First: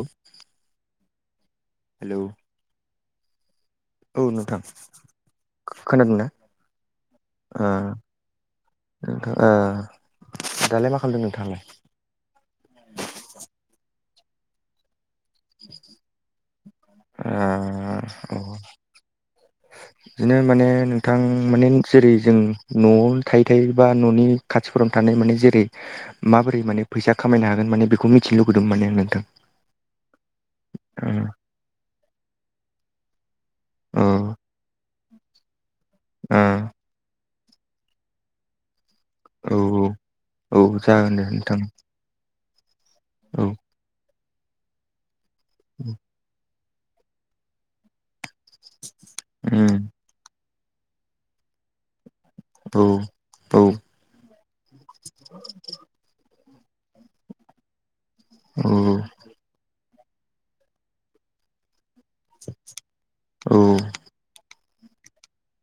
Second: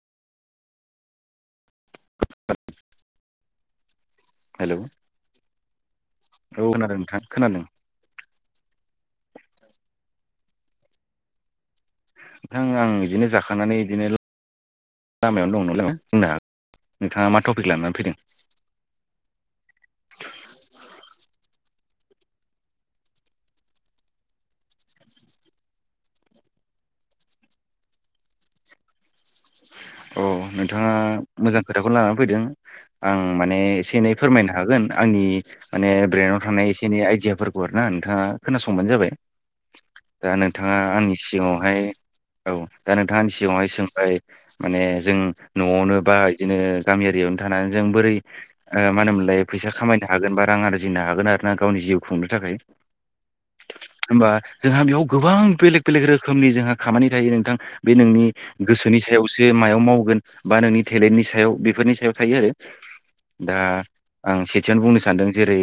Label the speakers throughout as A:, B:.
A: औ [unintelligible]
B: [inaudible]
A: हेल'
B: [inaudible]
A: औ नोंथां
B: हेलौ
A: खोनादोंना
B: औ खोनादों नोंथां खोनादों
A: नोंथां दालाय मा खालामदों नोंथांङालाय?
B: नों आं बिदिनो जाखांनानै इदिनो लामायावनो दं नलाय बुंनो हाग नोंथांङा मा टपिक लानानै फैदों?
A: ओ औ [inaudible] बिदिनो माने नोंथां माने जेरै जों न'आव थायो थायो बा न'नि खाथिफोरावनो थानाय माने जेरै माबोरै माने फैसा खामायनो हागोन माने बेखौ मिथिनो लुुबैदोंमोन माने आं नोंथां।
B: अ नोंथाङा
A: औ
B: मोजां खोथाखौनो लानानै फैदों। आं माने
A: औ
B: एसे-एनै फोरमायनो हागोन आंनि माने ब्रेनाव थानाय एसे एनै आइडियाफोरखौ गुआर ना नोंथांङा खोनासंबानो जाबाय
A: औ
B: दा
A: औ
B: नोंथांङा
A: जागोन
B: आंनि
A: दे नोंथां
B: सिगांङावहाय औ दा नोंथांनि
A: औ
B: सिगांङावहाय सोंबाय माने जों
A: उम
B: न'आवनो बा बिदिनो गामि आररियावनो थानानै जों बोरै ओ मा होनोमोनलाय फैसा खामायनो हागोन बा रां आरजिनो हागोन आरो ना गावनि जिउ खुंनो थाखाय
A: औ औ
B: होमबा जोंहा बेयाव गोबां बेलेग बेलेग रोखोमनि जोंहा खामानि थायो नोंथां बे नोंनि
A: औ
B: गोसोनि सायावसो मायाव मावगोन बा नोंनि टेलेन्टनि सायाव बेफोरनि थायो
A: औ
B: दा आं सेथियावनो बुंनो सानदों जेरै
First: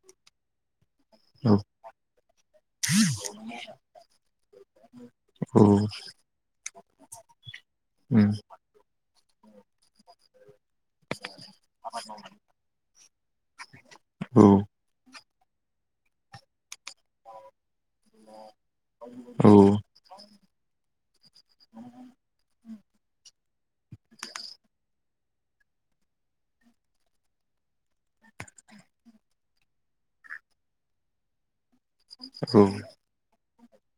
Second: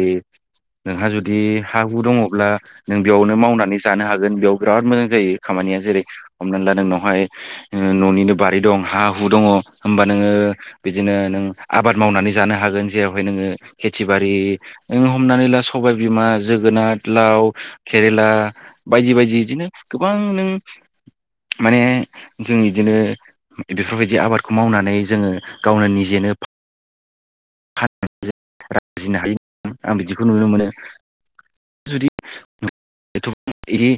B: नोंहा जुदि दि
A: औ
B: हा हु दंङब्ला जों बेयावनो मावनानै जानो हागोन बेयाव बिराद मोजां जायो
A: औ
B: खामानिया जेरै हमना ला नोंनावहाय ओ
A: उम
B: न'निनो बारि दं हा हु दंङ होमबा नोंङो बिदिनो नों आबाद मावनानै जानो हागोन जेरावहाय नोङो खेथि बारि
A: औ
B: नों हमनानै ला सबायबिमा जोगोनार लाव केरेला बायदि बायदि इदिनो गोबां नों माने जों इदिनो बेफोरबायदि आबादखौ मावनानै जोंङो गावनो निजेनो फाननो हायो आं बिदिखौ नुनो मोनो जुदि
A: औ
B: बिदि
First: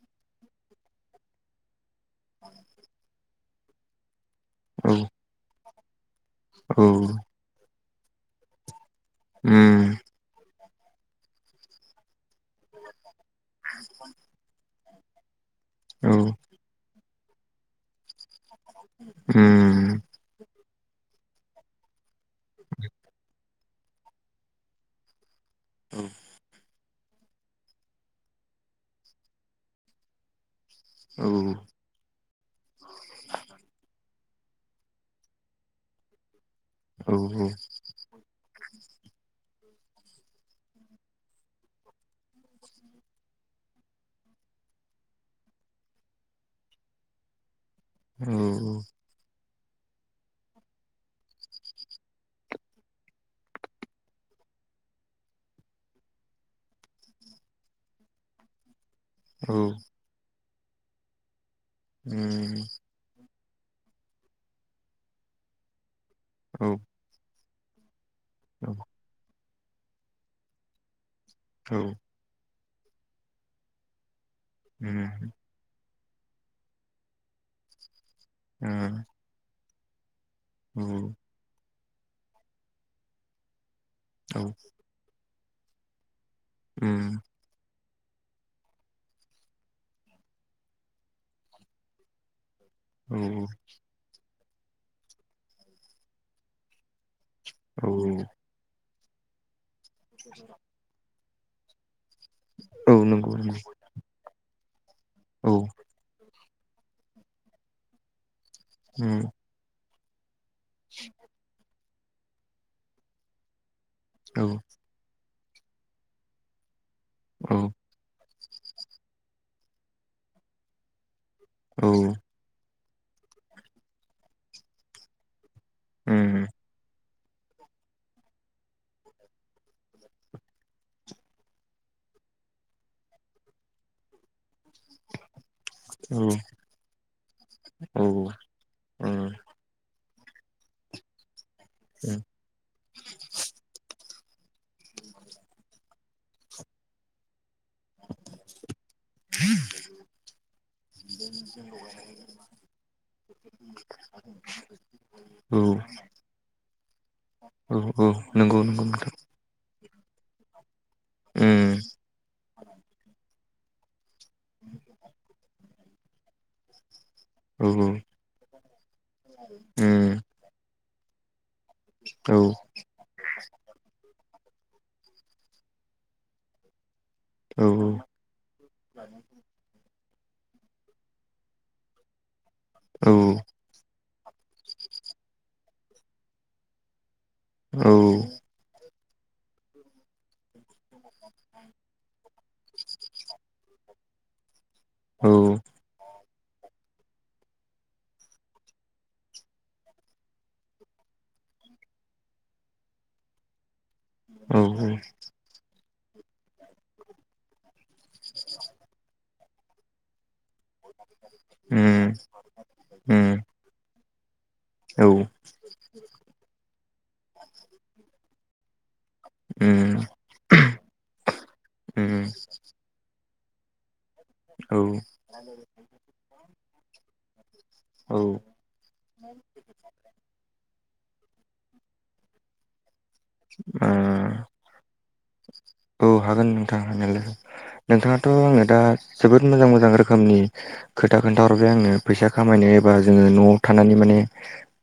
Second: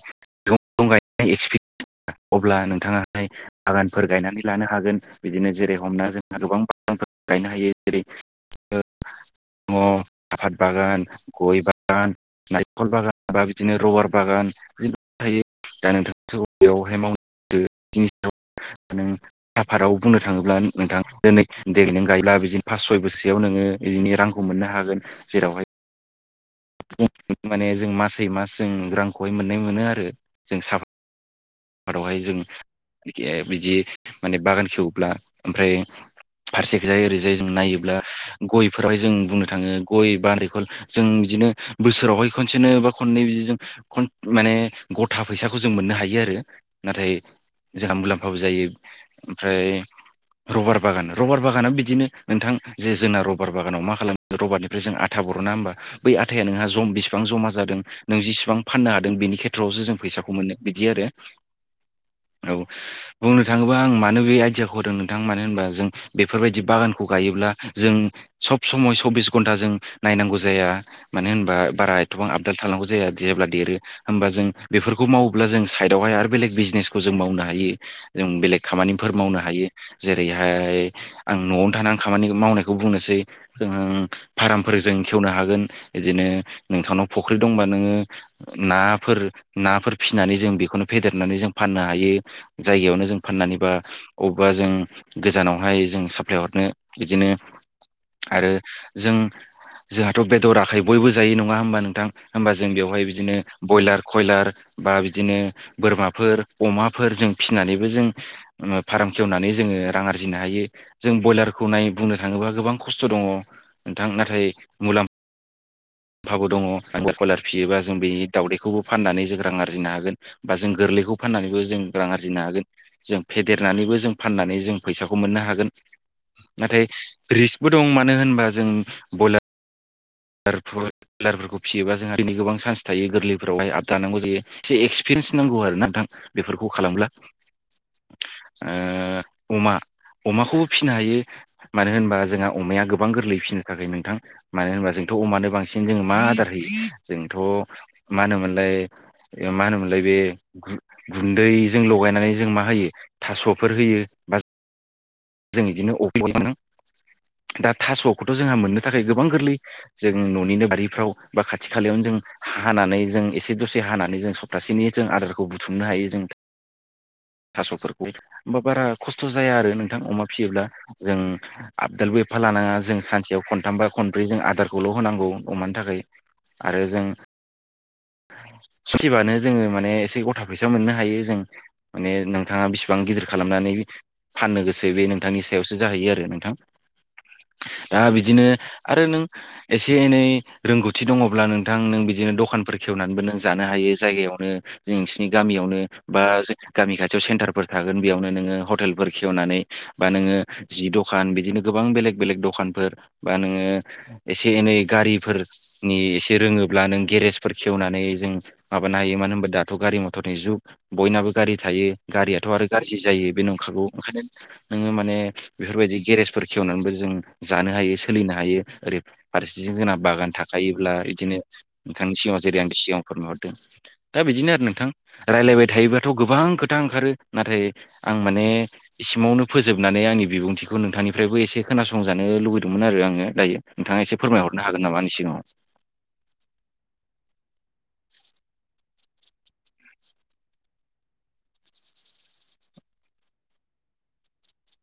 B: दंफं गायनाय एक्सपिरियेन्स [unintelligible] अब्ला नोंथांङाहाय बागानफोर गायनानै लानो
A: औ
B: हागोन बिदिनो जेरै हमना जोंना गोबां
A: औ
B: बांफोर गायनो हायो जेरै
A: उम
B: दंङ साफाद बागान गय बागान नारिखल बागान बा बिदिनो रबार बागान थायो दा
A: औ
B: नोंथां बेयावहाय मावनोनि नों आफादाव
A: उम
B: बुंनो थांङोब्ला नोंथां दिनै देग्लायों गायला बिदिनो फास सय बोसयाव नोंङो बिदिनो रांखौ मोननो हागोन जेरावहाय
A: औ
B: माने जों मासै मास जों रांखौहाय मोननाय मोनो आरो जों साफा
A: औ
B: बेवहाय जों बिदि माने बागान खेवोब्ला ओमफ्राय फारसेखैजाय
A: औ
B: ओरोइजायओरैजायो जों नायोब्ला गयफोरावहाय जों बुंनो थांङो गय बारिखल जों बिदिनो बोसोरावहाय खनसेनो बा खननै बिदि जों खन माने गथा फैसाखौ जों मोननो हायो आरो नाथाय जोंहा
A: औ
B: मुलाम्फाबो जायो ओमफ्राय रबार बागान रबार बागाना बिदिनो नोंथां जे जोंना रबार बागानाव मा खालामो रबारनिफ्राय जों आथा बर ना होनोमबा बै आथायाया नोंहा ज बिसिबां जमा जादों नों जेसेबां फाननो हादों बेनि
A: औ उम
B: खेथ्रआवसो जों फैसाखौ मोनो बिदि आरो औ बुंनो थांङोबा आं मानो बे आइदियाखौ होदों नोंथां मानो होनबा जों बेफोरबायदि
A: औ
B: बागानखौ खौ गायोब्ला जों सब समय सब्बिस घन्टा जों नायनांगौ जाया मानो होन
A: औ
B: बारा एथबां आबदाल थानांगौ जाया जेब्ला देरो होमबा जों
A: उम
B: बेफोरखौ मावोब्ला जों साइद आवहाय आरो बेलेग बिजनेसखौ जों मावनो हायो जों बेलेग
A: उम
B: खामानिफोर मावनो हायो जेरैहाय आं न'आवनो थानानै आं खामानि मावनायखौ बुंनोसै जों
A: औ
B: फार्मफोर जों खेवनो हागोन बिदिनो नोंथांनाव
A: उम
B: फुख्रि दंबा नोंङो नाफोर नाफोर फिसिनानै जों बेखौनो फेदेरनानै जों फाननो हायो जायगायावनो
A: औ
B: जों फाननानैबा अबेबा जों गोजानावहाय जों साप्लाय हरनो बिदिनो
A: औ
B: ओ जों जोंहाथ' बेदराखै बयबो जायो नङा होमबा नोंथां होमबा जों
A: औ
B: बेवहाय
A: नंगौ
B: बिदिनो
A: नंगौ
B: बयलार कयलार बा बिदिनो
A: औ
B: बोरमाफोर अमाफोर जों फिसिनानैबो जों फार्म
A: उम
B: खेवनानै जोंङो रां आरजिनो हायो। जों बयलारखौ नाय बुंनो थांङोबा गोबां खस्थ' दंङ नोंथां
A: औ
B: नाथाय मुलाम्फ मुलाम्फाबो दङ आं बयलार
A: औ उम
B: फिसियोबा जों बेज्नि दावदैखौबो फाननानै जों रां आरजिनो हागोन बा जों गोरलैखौ फाननानैबो जों रां आरजिनो हागोन जों फेदेरनानैबो जों फाननानै जों फैसाखौ मोननो हागोन
A: ओम
B: नाथाय रिस्कबो दं मानो होनबा जों लारफोरखौ फियोबा जोंहा दिननि गोबां चान्स थायो गोरलैफोरावहाय आबदानांगौ जायो एसे एक्सपिरियेन्स नांगौ आरो नाथां
A: औ
B: बेफोरखौ खालामब्ला
A: उम औ
B: ओ अमा अमाखौबो फिसिनो हायो मानो होनोबा जोंहा अमाया गोबां गोरलै फिसिनो थाखाय नोंथां मानो होनबा जों थ' अमानो बांसिन जों मा आदार होयो जोंथ' मा होनोमोनलाय ए मा होन लब गुन्दैजों लगायनानै जों मा होयो थास'फोर होयो बा
A: औ
B: जों बिदिनो अबयाव लादों दा
A: औ
B: थास'खौथ' जोंहा
A: नंगौ नंगौ
B: मोननो थाखाय
A: नोंथां
B: गोां गोबां गोरलै जों न'निनो बारिफ्राव बा खाथि
A: उम
B: खालायावनो जों हानानै जों एसे दसे हानानै जों सप्तासेनि जों आदारखौ बुथुमनो हायो जों
A: औ औ
B: थास'फोरखौ हबा बारा खस्थ' जाया आरो नों फिसियोब्ला जों आबदालबो एफा लानाङा जों सानसेयाव खनथाम बा खनब्रै जों आदारखौल' होनांगौ अमानि थाखाय आरो जों
A: औ औ
B: सुखिबानो जोङो माने एसे गथा फैसा मोननो हायो जों माने नोंथाङा बिसिबां बिसेबां
A: औ
B: गिदिर खालामनानै फाननो गोसो बे नोंथांनि सायावसो जाहैयो आरो नोंथां
A: औ
B: दा बिदिनो आरो नों एसे एनै रोंगौथि दङब्ला नोंथां नों बिदिनो दखानफोर खेवनानैबो नों जानो हायो जायगायावनो नोंसिनि
A: औ
B: गामियावनो बा गामि खाथियाव सेन्टारफोर थागोन बेयावनो नोङो हटेलफोर खेवनानै बा नोङो जि दखान बिदिनो गोबां बेलेग बेलेग दखानफोर बा नोङो एसे
A: औ
B: एनै
A: उम
B: गारिफोरनि एसे रोङोब्ला नों गेरेजफोर खेवनानै जों माबानो हायो मानो होनबा दाथ' गारि मथरनि जुग बयनाबो गारि थायो गारियाथ' आरो गाज्रि जायो
A: उम
B: बे नंखागौ ओंखायनो नोङो
A: औ
B: माने बेफोरबायदि गेरेजफोर खेवनानैबो जों जानो हायो सोलिनो हायो ओरै फारसेथिं जोंना
A: उम
B: बागान थाखो हायोब्ला बिदिनो नोंथांनि
A: उम
B: सिगां जेरै आं बे सिगां फोरमायहरदों दा बिदिनो आरो नोंथां राय्लायबाय थायोबाथ' गोबां खोथा ओंखारो नाथाय
A: औ
B: आं
A: औ
B: माने नआवनो फोजोबनानै आंनि बिबुंथिखौ नोंथांनिफ्रायबो एसे खोनासंजानो लुबैदोंमोन आरो आङो जायो
A: ओ
B: नोंथाङा एसे फोरमायहरनो हागोन नामा आनि सिगाङाव
A: औ हागोन नोंथां हानायालाय नोंथाङाथ' आङो दा जोबोद मोजां मोजां रोखोमनि खोथा खोन्थाहरबाय आंनो फैसा खामायनो एबा जोङो न'आव थानानै माने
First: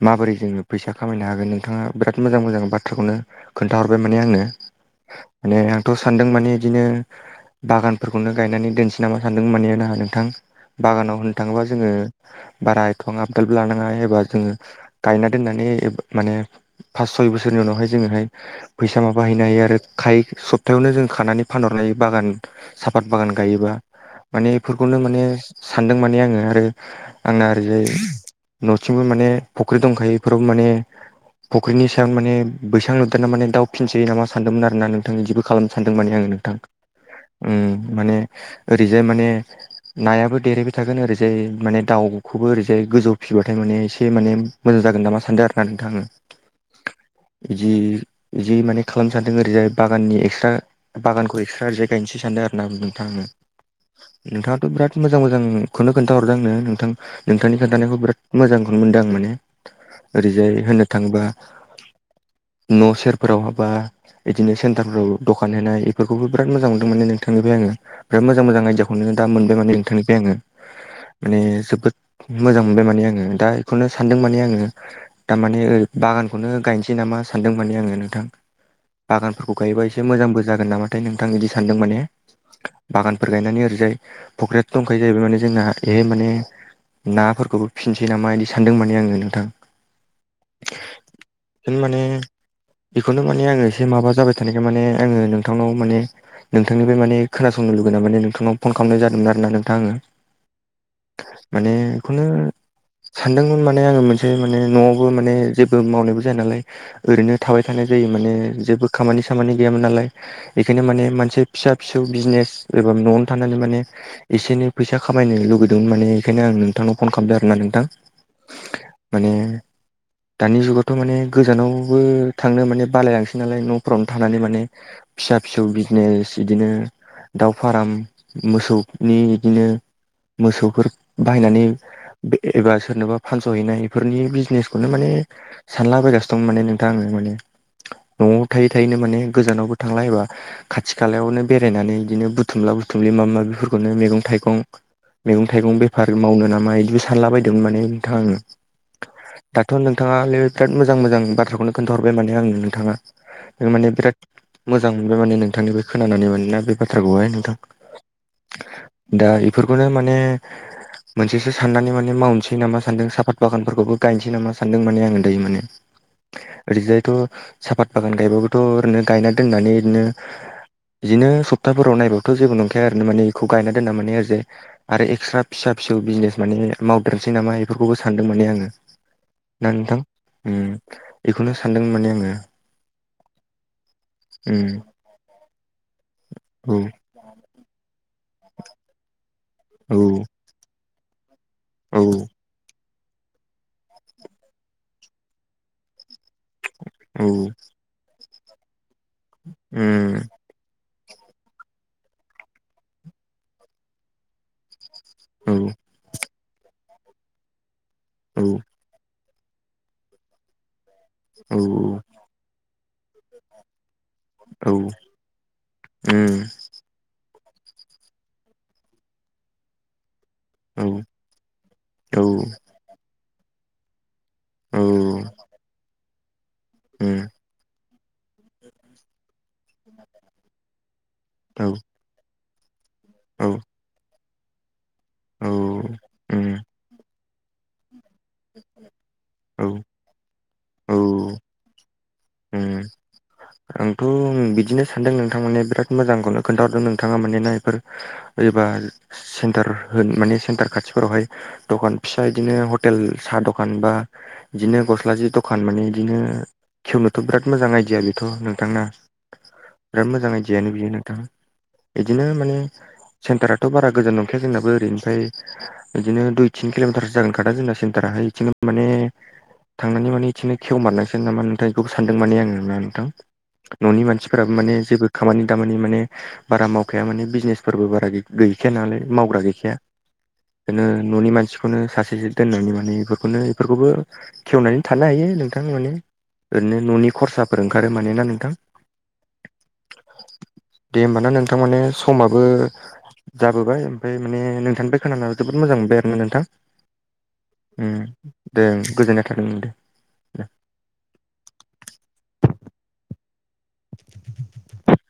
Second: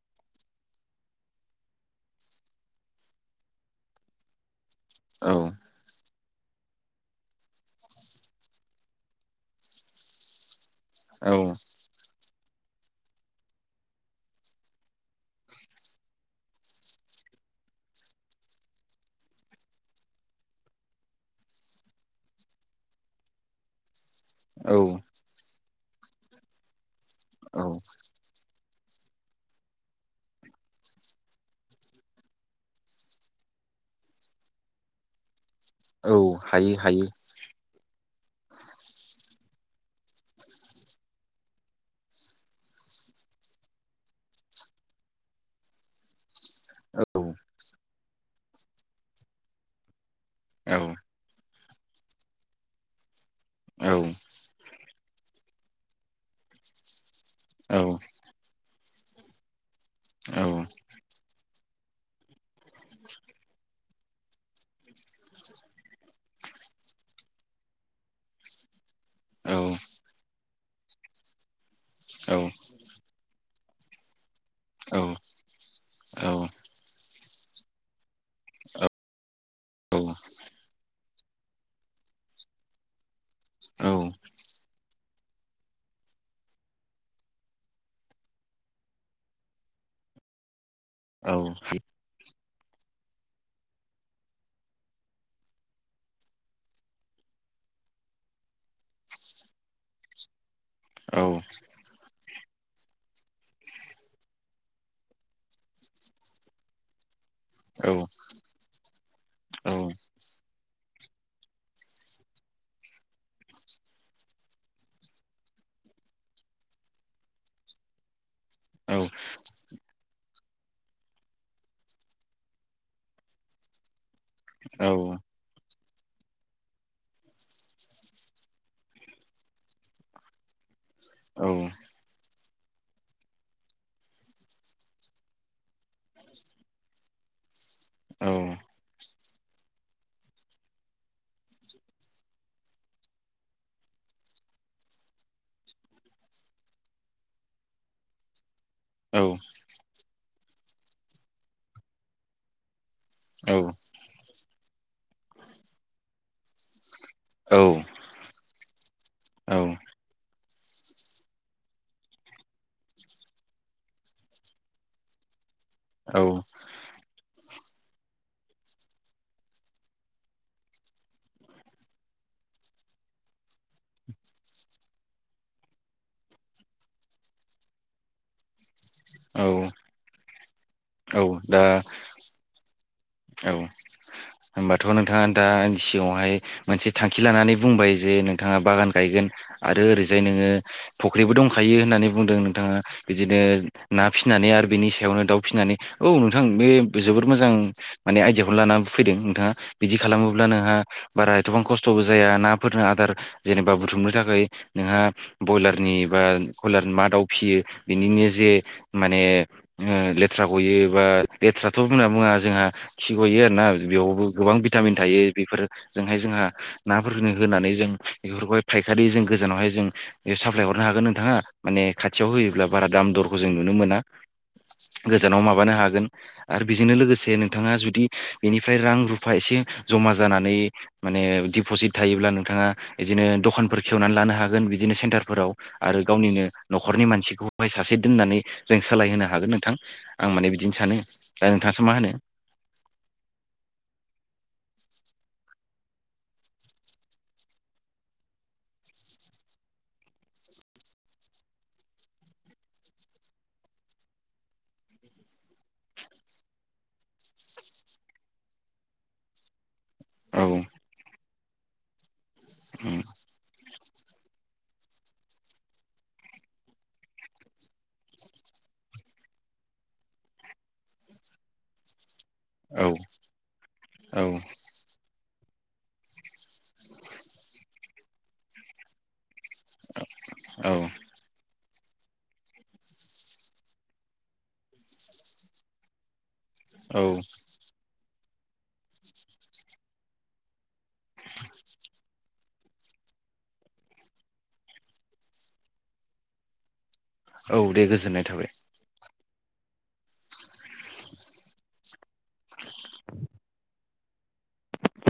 A: माबोरै जोङो फैसा खामायनो हागोन नोंथाङा बिराद मोजां मोजां बाथ्राखौनो खोन्थाहरबाय माने आंनो
B: औ
A: माने थ' सानदों माने बिदिनो बागानफोरखौनो गायनानै दोनसै नामा सानदों मानानो आंहा नोंथां बागानाव
B: औ
A: होननो थाङोब्ला जोङो बारा एथां आबगाब लानाङा एबा जोङो गायना दोननानै माने पास सय बोसोरनि उनावहाय जोङोहाय फैसा माबाहैनो हायो आरो खाय सब्तायावनो जों खानानै फानहरनो हायो बागान साफात बागान गायोबा माने
B: औ
A: बेफोरखौनो माने सानदों माने आङो आरो आंना
B: औ
A: ओरैजाय न'सिंबो माने फुख्रि दंखायो बेफोरावबो माने फुख्रिनि सायाव माने बैसां लुदोंना माने दा फिनसै नामा सानदोंमोन आरोना नोंथां बिदिबो खालामनो सानदों माने
B: औ
A: आङो नोंथां
B: हायो हायो
A: उ माने ओरैजाय माने नायाबो देरहबाय थागोन ओरैजाय माने दाउखौबो ओरैजाय गोजौ फिसिबाथाय माने एसे माने मोजांनामा सानदों आरो नथां ओ
B: औ
A: बिदि इदि माने खालामनो सानदों ओरैजाय बागाननि एक्सट्रा
B: औ
A: बागानखौ एक्सट्रा ओरैजाय गायनोसै सानदों आरो ना नोंथांनो
B: औ
A: नोंथाङाथ' बिराथ मोजां मोजांखौनो खोन्थाहरदों आंनो नोंथां नोंथांनि
B: औ
A: खोनन्थानायखौ बिराद मोजांखौनो मोनदों आं माने
B: औ
A: ओरैजाय होनो थाङोबा न' सेरफोराव हाबा बिदिनो सेन्टारफोराव दखान होनाय बेफोरखौबो बिराद मोजां मोनदों माने नोंथांनिफ्राय आङो बिराद मोजां मोजां आयदाखौ दा
B: औ
A: मोनबाय माने नोंथांनिफ्राय आङो माने जोबोद मोजां मोनबाय माने आङो दा बेखौनो सानदों माने आङो
B: औ
A: थारमाने ओै बागानखौनो गायनोसै नामा सानदों माने आङो नोंथां बागानखौ गायोबा एसे मोजांबो जागोन नामाथाय नोंथां बिदि सानदों माने बागानफोर गायनानै ओरैजाय फक्रिट दंखायो जाहैबाय माने जोंना एहाय माने नाफोरखौबो फिननोसै नामा बिदि सानदों माने आङो नोंथां
B: औ
A: बेखौनो माने बेखौनो माने आङो एसे माबा जाबाय थानायखाय माने आङो नोंथांनाव माने नोंथांनिफ्राय माने खोनासं लुगै ना मान नोंथनाव फन खालामनाय जादोंमोन आरो ना नोंथां आङो माने खुनु सानदोंमोन माने आङो मोनसे माने न'आवबो माने जेबो मावनायबो जाया नालाय ओरैनो थाबाय थानाय जायो माने जेबो खामानि सामानि गैयामोन नालाय बेखायनो माने मोनसे फिसा फिसौ बिजनेस एबा न'आवनो थानानै माने एसेनो फैसा खामायनो लुगैदोंमोन माने बेखायनो आं नोंथांनाव फन खालामदो आरो ना नोंथां माने दानि जुगाव थ' माने गोजानावबो थांनो माने बालायलांसै नालाय न'फोरफ्रावनो थानानै माने फिसा फिसौ बिजनेस बिदिनो दाउ फाराम मोसौनि बिदिनो मोसौफोर बाहायनानै एबा सोरनोबा फानस'हैनाय बेफोरनि बिजनेसखौनो माने सानलाबायगासिनो दं माने नोंथां आङो माने न'आव
B: औ-औ-औ-औ-औ-औ-औ-औ-औ-औ-औ-औ-औ-औ-औ-औ-औ-औ-औ-औ-औ-औ-औ-औ-औ-औ
A: थायै थायैनो माने गोजानावबो थांला एबा खाथि खालायावनो बेरायनानै बिदिनो बुथुमला बुथुम्लि माबा माबिफोरखौनो मैगं थाइगं मैगं थाइगं बेफार मावनो नामा बिदिबो सानला बदोंमोन माने नोंथां आङो
B: औ
A: दाथ' नोंथाङानो बिराद मोजां मोजां बाथ्राखौनो खोन्थाहरबाय माने आंनो नोंथाङा माने बिराद मोजां मोनबाय माने नोंथांनि बे खोनानानै मानोना बे बाथ्राखौहाय नोंथां दा इफोरखौनो माने मोनसेसो साननानै माने मावनोसै नामा सानदों साफात बागानफोरखौबो गायनोसै नामा सानदों माने आं दायो माने ओरैजायथ' साफात बागान गायबाबोथ' ओरैनो गायना दोननानै ओरैनो बिदिनो सप्ताफोराव नायबथ' जेबो नंखाया आरो माने बेखौ गायना दोनना माने आरैजाय आरो एक्सट्रा फिसा फिसौ बिजनेस माने मावदेरसै नामा बेफोरखौबो सानदों माने आङो ना नोंथां बेखौनो
B: दा
A: सानदों माने आङो
B: औ
A: उम
B: होमबाथ' नोंथाङा दांनि सिगाङावहाय
A: औ
B: मोनसे थांखि लानानै बुंबाय जे नोंथाङा बागान गायगोन आरो
A: औ
B: ओरैजाय नोङो फख्रिबो दंखायो
A: औ
B: होननानै बुंदों नोंथाङा बिदिनो ना फिसिनानै आरो बिनि सायावनो दाउ फिसिनानै औ नोंथां बे
A: औ
B: जोबोद मोजां माने आयदियाखौ लानानानै फैदों नोंथाङा
A: उम
B: बिदिब्ला नोंहा बारा एथबां खस्थ'बो जाया नाफोरनो आदार जेनेबा बुथुमनो थाखाय नोंहा
A: औ
B: ब्रयलारनि बा कयलारनि मा दाउ फिसियो बिनिनो
A: औ
B: जे माने लेथ्रा गयो बा
A: औ
B: लेथ्राथ' होनना बुङा जोंहा खिगयो आर ना बेयावबो गोबां
A: औ
B: भिटामिन थायो बेफोरजोंहाय जोंहा
A: उम
B: नाफोरनो होनानै जों बेफोरखौहाय फायखारि जों गोजानावहाय जों बे साप्लाय हरनो
A: औ
B: हागोन नोंथाङा माने
A: औ
B: खाथियाव होयोब्ला बारा दाम दरखौ जों नुनो मोना
A: औ
B: गोजानाव माबानो हागोन आरो बेजोंनो
A: उम
B: लोगोसे नोंथाङा जुदि बेनिफ्राय रां रु फा एसे जमा जानानै माने
A: औ
B: दिपजिट थायोब्ला नोंथाङा बिदिनो
A: औ
B: दखानफोर खेवनानै लानो हागोन बिदिनो
A: औ
B: सेन्टारफोराव आरो गावनिनो
A: उम
B: न'खरनि मानसिखौ बेहाय सासे दोननानै जों सालायहोनो हागोन
A: औ
B: नोंथां आं माने बिदिनो
A: औ
B: सानो, दा नोंथाङासो मा होनो?
A: उम आंथ' बिदिनो सान्दों नोंथां माने बिराद मोजांखौनो खोन्थाहरदों नोंथाङा माने ना बेफोर एबा सेन्टार होन माने सेन्टार खाथिफोरावहाय दखान फिसा इदिनो हटेल साहा दखान बा बिदिनो गस्ला जि दखान माने बिदिनो खेवनोथ' बिराद मोजां आइदिया बेथ' नों थाङा बिराद मोजां
B: औ
A: आयडियानो बियो नोंथाङा बिदिनो माने सेन्टाराथ' बारा गोजान नंखाया जोंनाबो ओरैनिफ्राय बिदिनो दुइ थिन किल'मिटारो जागोन खोना जोंना सेन्टाराहाय बिदिनो माने थांनानै माने बिदिनो खेव मारनोसो नामा नोंथां बेखौबो सानदों माने आङो
B: औ
A: नोंथां। न'नि
B: औ
A: मानसिफोराबो माने जेबो खामानि दामानि माने बारा मावखाया माने बिजनेसफोरबो बारा गैखाया नालाय मावग्रा गै खाया,
B: औ
A: बिदिनो न'नि मानसि बेखौनो सासेसो दोननानै माने बेफोरखौनो बेफोरखौबो खेवनानै थानो हायो नोंथां माने ओरैनो
B: औ
A: न'नि खरसाफोर ओंखारो माने ना नोंथां? दे होमबाना नोंथां माने समाबो जाबोबाय ओमफ्राय माने नोंथांनिफ्राय खोनाना जोबोद मोजां मोनबाय आरोना नोंथां
B: औ दे
A: उम
B: गोजोननाय थाबाय।
A: दे गोजोननाय थागोन दे। [unintelligible]